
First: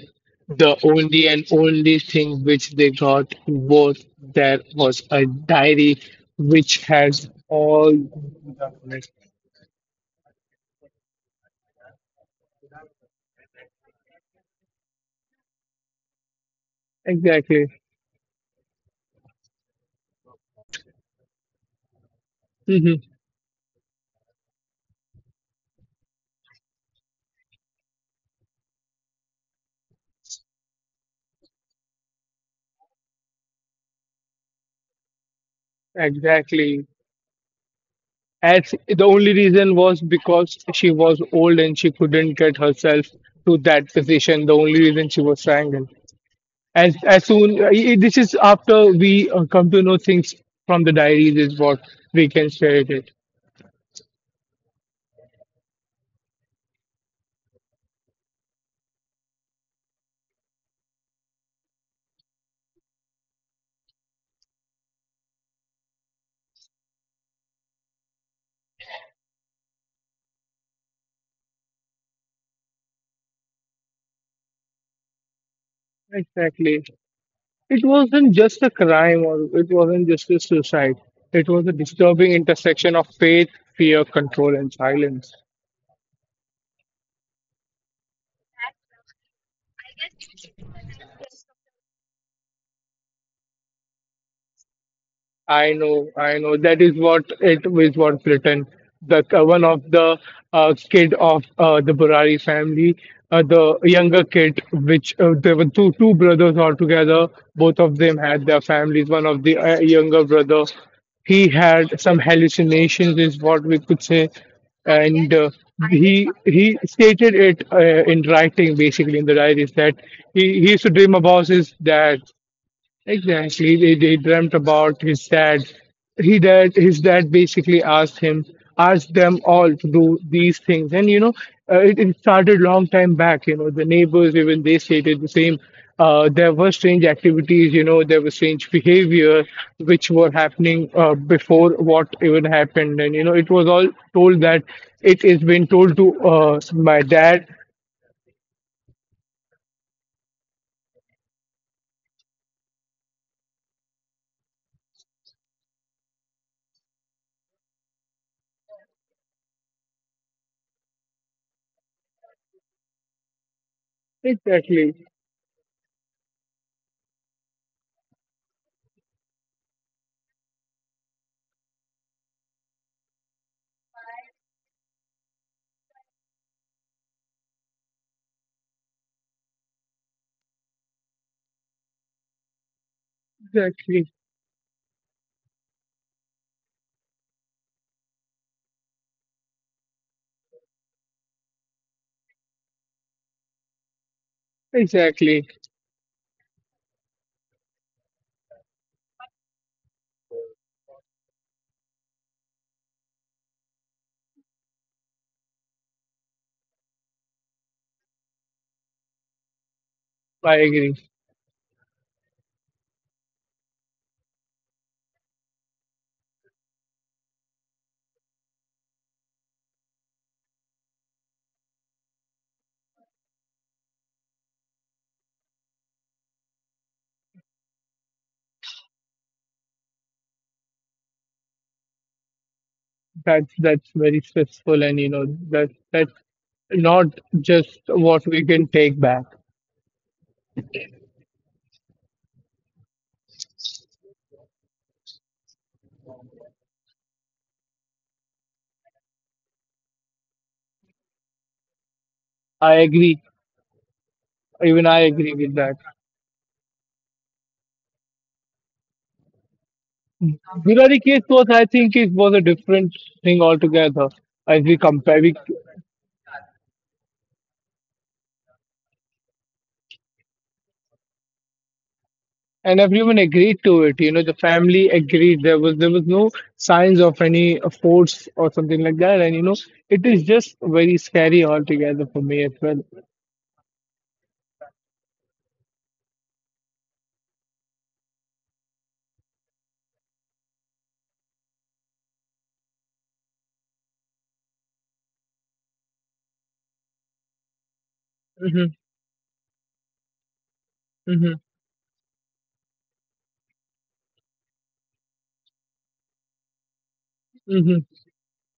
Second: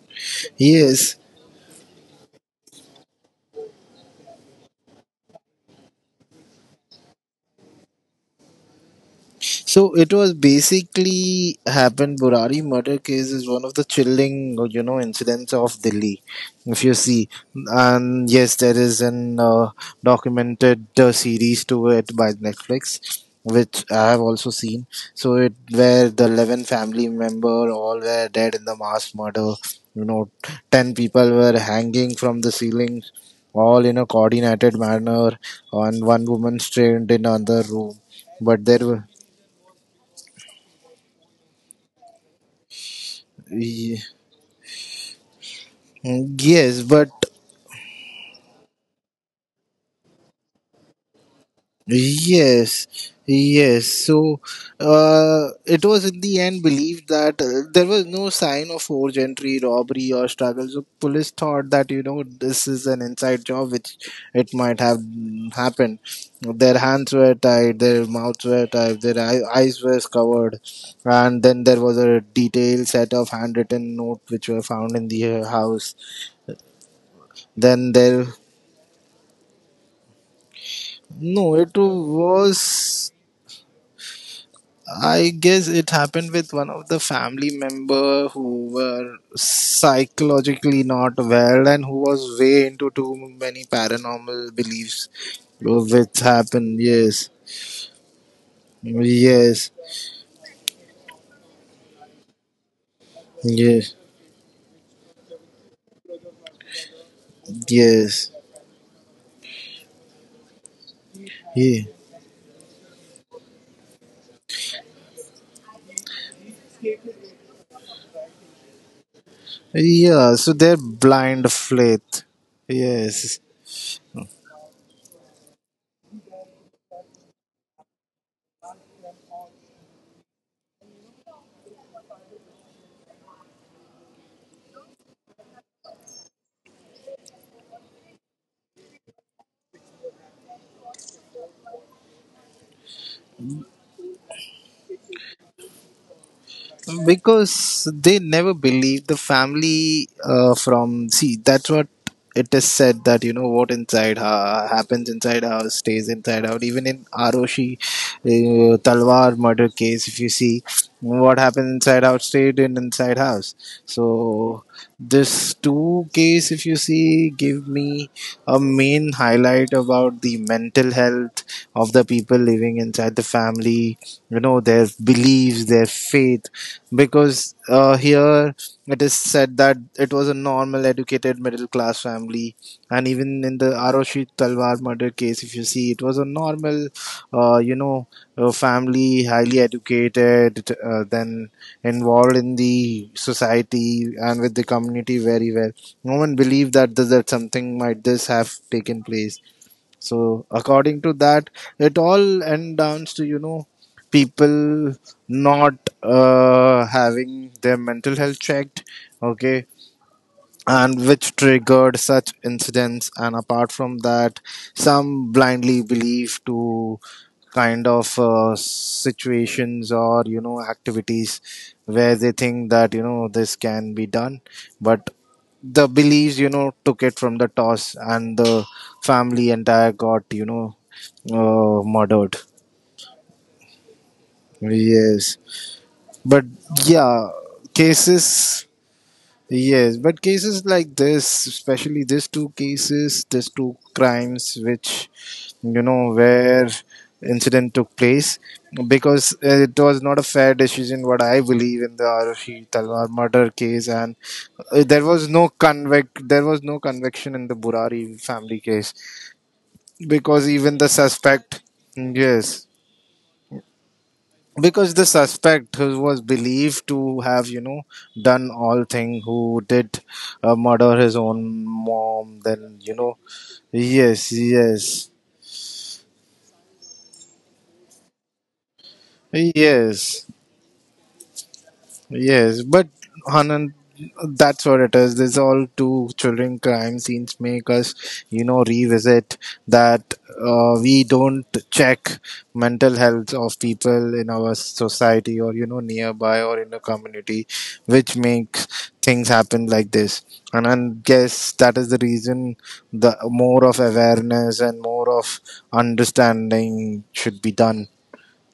Speaker 2: The
Speaker 1: yes.
Speaker 2: only and only thing which they got was there was a diary which has all the documents.
Speaker 1: So it was basically happened. Burari murder case is one of the chilling, you know, incidents of Delhi. If you see,
Speaker 2: Exactly.
Speaker 1: and yes, there is an documented series to it by
Speaker 2: Hmm.
Speaker 1: Netflix, which I have also seen. So it where the 11 family member all were dead in the mass murder. You know, ten people were hanging from the ceilings, all in a coordinated manner, and one woman
Speaker 2: Exactly,
Speaker 1: strained in another room. But
Speaker 2: as
Speaker 1: there
Speaker 2: the
Speaker 1: were
Speaker 2: only reason was because she was old and she couldn't get herself to that
Speaker 1: Ye-
Speaker 2: position, the only reason she was strangled.
Speaker 1: Yes,
Speaker 2: as
Speaker 1: but
Speaker 2: as soon this is after we come to know things from the diaries is what we can share it
Speaker 1: yes,
Speaker 2: with.
Speaker 1: yes. So, it was in the end believed that there was no sign of forged entry, robbery, or struggle. So, police thought that, you know, this is an inside job, which it might have happened. Their hands were tied, their mouths were tied, their eyes were covered, and then there was a detailed set of handwritten note which were found in the house.
Speaker 2: Exactly, it
Speaker 1: Then there,
Speaker 2: wasn't just a crime, or it wasn't just a suicide, it
Speaker 1: no,
Speaker 2: was a
Speaker 1: it
Speaker 2: disturbing intersection of
Speaker 1: was.
Speaker 2: faith, fear, control and
Speaker 1: I
Speaker 2: silence.
Speaker 1: guess it happened with one of the family member who were psychologically not well and who was way into too many paranormal beliefs
Speaker 2: I know,
Speaker 1: which
Speaker 2: I know.
Speaker 1: happened.
Speaker 2: That is what
Speaker 1: Yes,
Speaker 2: it is. What's written. The one
Speaker 1: yes,
Speaker 2: of the kid of the Burari family, the
Speaker 1: yes,
Speaker 2: younger kid, which there were two brothers altogether. Both of them
Speaker 1: yes,
Speaker 2: had their families. One of the younger brother, he
Speaker 1: yeah,
Speaker 2: had some hallucinations, is what we could say, and he stated it in writing, basically in the diaries that
Speaker 1: yeah.
Speaker 2: he,
Speaker 1: So
Speaker 2: he
Speaker 1: they're
Speaker 2: used to dream about
Speaker 1: blind
Speaker 2: his dad.
Speaker 1: faith. Yes,
Speaker 2: Exactly. They dreamt about his dad. His dad basically asked him, asked them all to do these things. And you know, it started long time back. You know, the neighbors even they stated the same. There were strange activities. You know, there was strange behavior which were happening before what even happened. And you know, it was all told that it is been told to my dad.
Speaker 1: because they never believe the family from see, that's what it is said that, you know, what inside happens inside house stays inside out, even in Aroshi Talwar murder case, if you see, what happens inside out stayed in inside house. So
Speaker 2: Exactly.
Speaker 1: this two case, if you see, give me a main highlight about the mental health of the people living inside the family, you know, their beliefs, their faith, because here it is said that it was a normal, educated middle class family, and even in the
Speaker 2: Exactly.
Speaker 1: Aroshi Talwar murder case, if you see, it was a normal, you know, family, highly educated, then involved in the society and with the community
Speaker 2: Exactly.
Speaker 1: very well. No one believed that that something might this have taken place. So according to that, it all end down to, you know, people not having their mental health checked. Okay,
Speaker 2: I agree.
Speaker 1: and which triggered such incidents, and apart from that some blindly believe to kind of situations or, you know, activities where they think that, you know, this can be done, but the beliefs, you know, took it from the toss, and the family entire got, you know, murdered.
Speaker 2: That's very stressful, and you know
Speaker 1: Yes,
Speaker 2: that that's
Speaker 1: but
Speaker 2: not
Speaker 1: yeah,
Speaker 2: just what we
Speaker 1: cases.
Speaker 2: can take back.
Speaker 1: Yes, but cases like this, especially these two cases, these two crimes, which, you know, where incident took place, because it was not a fair decision. What I believe in the Arushi
Speaker 2: I
Speaker 1: Talwar
Speaker 2: agree.
Speaker 1: murder case, and
Speaker 2: Even I
Speaker 1: there
Speaker 2: agree
Speaker 1: was no
Speaker 2: with that.
Speaker 1: convict, there was no conviction in the Burari family case, because even the
Speaker 2: Case was, I
Speaker 1: suspect,
Speaker 2: think, it was a
Speaker 1: yes,
Speaker 2: different thing altogether. As we
Speaker 1: because the
Speaker 2: compare, we,
Speaker 1: suspect who was believed to have, you know, done all thing, who did murder his own mom,
Speaker 2: and
Speaker 1: then, you
Speaker 2: everyone
Speaker 1: know,
Speaker 2: agreed to it. You know, the
Speaker 1: yes,
Speaker 2: family
Speaker 1: yes,
Speaker 2: agreed. There was no signs of any force or something like that. And you know, it is
Speaker 1: yes.
Speaker 2: just very scary altogether for me as
Speaker 1: Yes,
Speaker 2: well.
Speaker 1: but Anand, that's what it is. This all two children crime scenes make us, you know, revisit that we don't check mental health of people in our society or, you know, nearby or in the community, which
Speaker 2: Hmm.
Speaker 1: makes things happen like this. And I
Speaker 2: Hmm.
Speaker 1: guess that is the reason the more of awareness and more of understanding should be
Speaker 2: Hmm.
Speaker 1: done.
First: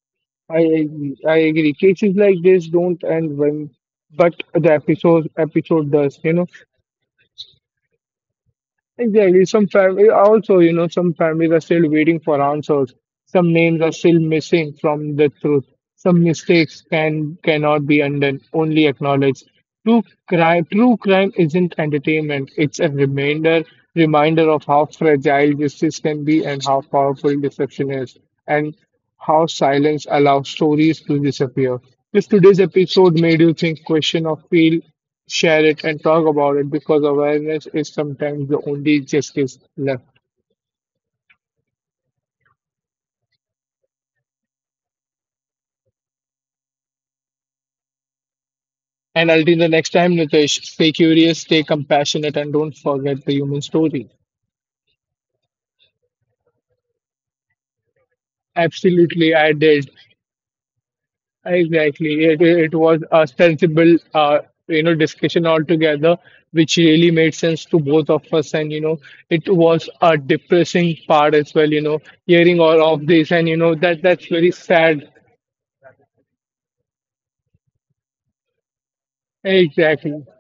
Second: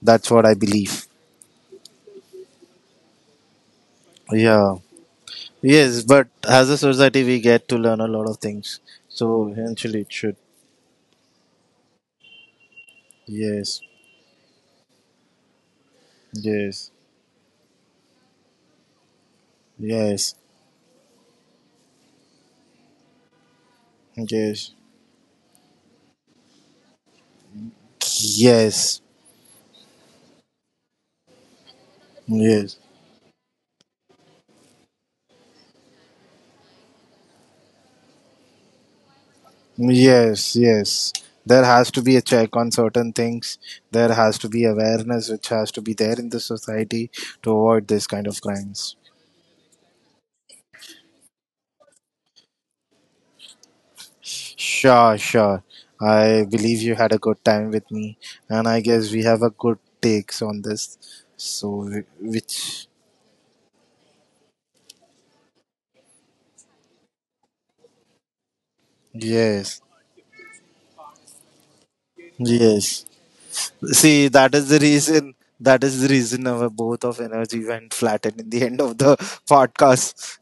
Speaker 1: That's what I
Speaker 2: I
Speaker 1: believe.
Speaker 2: I agree. Cases like this don't end when, but the
Speaker 1: Yeah.
Speaker 2: episode
Speaker 1: Yes,
Speaker 2: does.
Speaker 1: but
Speaker 2: You know,
Speaker 1: as a society, we get to learn a lot of things.
Speaker 2: exactly,
Speaker 1: So
Speaker 2: some
Speaker 1: eventually,
Speaker 2: family
Speaker 1: it should.
Speaker 2: also, you know, some families are still waiting for answers. Some
Speaker 1: Yes,
Speaker 2: names are still missing from the truth. Some mistakes
Speaker 1: yes,
Speaker 2: can cannot be undone, only acknowledged. True
Speaker 1: yes,
Speaker 2: true crime isn't entertainment. It's a reminder of
Speaker 1: yes,
Speaker 2: how fragile justice can be and how powerful deception is, and
Speaker 1: yes,
Speaker 2: how silence allows stories to disappear. If today's
Speaker 1: yes,
Speaker 2: episode made you think, question, or feel, share it and talk about it because awareness is sometimes the only justice left.
Speaker 1: yes, yes. There has to be a check on certain things. There has to be awareness which has to be there in the society to avoid this kind of crimes.
Speaker 2: And until the next time, Nitesh, stay curious, stay compassionate, and don't forget the human story.
Speaker 1: Sure, sure. I believe you had a good time with me, and I guess we
Speaker 2: Absolutely,
Speaker 1: have a
Speaker 2: I
Speaker 1: good
Speaker 2: did.
Speaker 1: takes on this. So,
Speaker 2: Exactly. It
Speaker 1: which,
Speaker 2: was a sensible, you know, discussion altogether, which really made sense to both of us. And, you know, it
Speaker 1: yes.
Speaker 2: was a depressing part as well, you know, hearing all
Speaker 1: Yes.
Speaker 2: of this. And, you know, that
Speaker 1: See,
Speaker 2: that's very
Speaker 1: that is the
Speaker 2: sad.
Speaker 1: reason. That is the reason our both of energy went flattened in the end of the
Speaker 2: Exactly.
Speaker 1: podcast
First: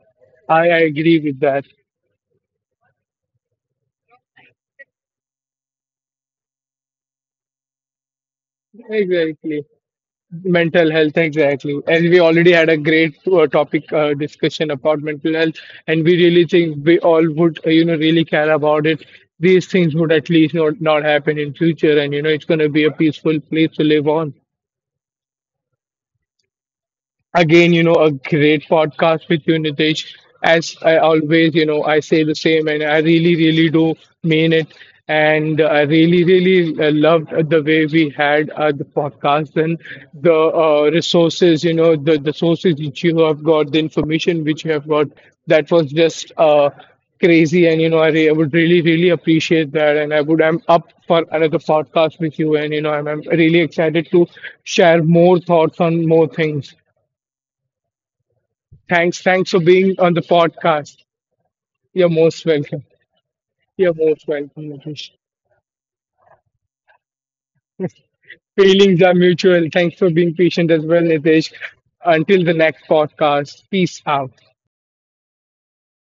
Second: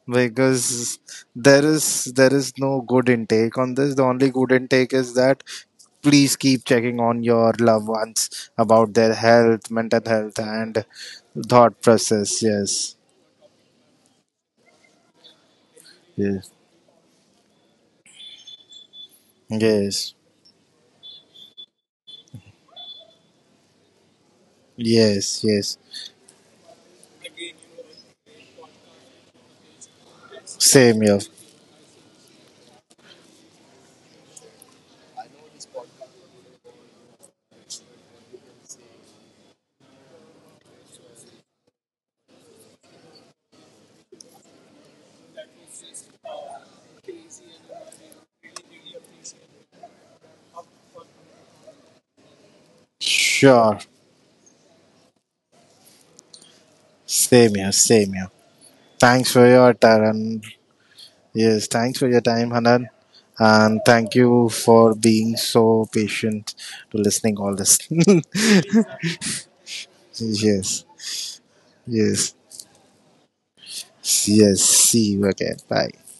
Speaker 2: I
Speaker 1: because
Speaker 2: agree with that.
Speaker 1: there is no good intake on this. The only good intake is that please keep checking on your loved ones about their
Speaker 2: Exactly.
Speaker 1: health, mental health, and
Speaker 2: Mental health, exactly.
Speaker 1: thought
Speaker 2: And we
Speaker 1: process.
Speaker 2: already had a
Speaker 1: Yes.
Speaker 2: great topic discussion about mental health, and we really
Speaker 1: Yes.
Speaker 2: think we all would, you know, really care about it. These things would
Speaker 1: Yes.
Speaker 2: at least not happen in future, and you know, it's going to be a peaceful place to live on.
Speaker 1: Yes. Yes.
Speaker 2: Again, you know, a great podcast with you, Nitesh. As I
Speaker 1: Same here.
Speaker 2: always, you know, I say the same, and I really, really do mean it. And I really, really loved the way we had the podcast and the resources, you know, the sources which you have got, the information which you have got. That was just crazy. And, you know, I would really, really appreciate that. And I would, I'm up for another podcast with you. And, you know, I'm really
Speaker 1: Sure.
Speaker 2: excited to share more thoughts on more things.
Speaker 1: Same here. Same here.
Speaker 2: Thanks,
Speaker 1: Thanks for
Speaker 2: thanks for
Speaker 1: your
Speaker 2: being on the
Speaker 1: time.
Speaker 2: podcast.
Speaker 1: Yes, thanks for
Speaker 2: You're
Speaker 1: your
Speaker 2: most
Speaker 1: time,
Speaker 2: welcome.
Speaker 1: Hanan. And
Speaker 2: You're
Speaker 1: thank
Speaker 2: most
Speaker 1: you
Speaker 2: welcome,
Speaker 1: for
Speaker 2: Nitesh.
Speaker 1: being so patient to listening all this. [LAUGHS] yes,
Speaker 2: Feelings are mutual. Thanks for being patient as well, Nitesh.
Speaker 1: yes,
Speaker 2: Until the next podcast, peace out.
Speaker 1: yes. See you again. Bye.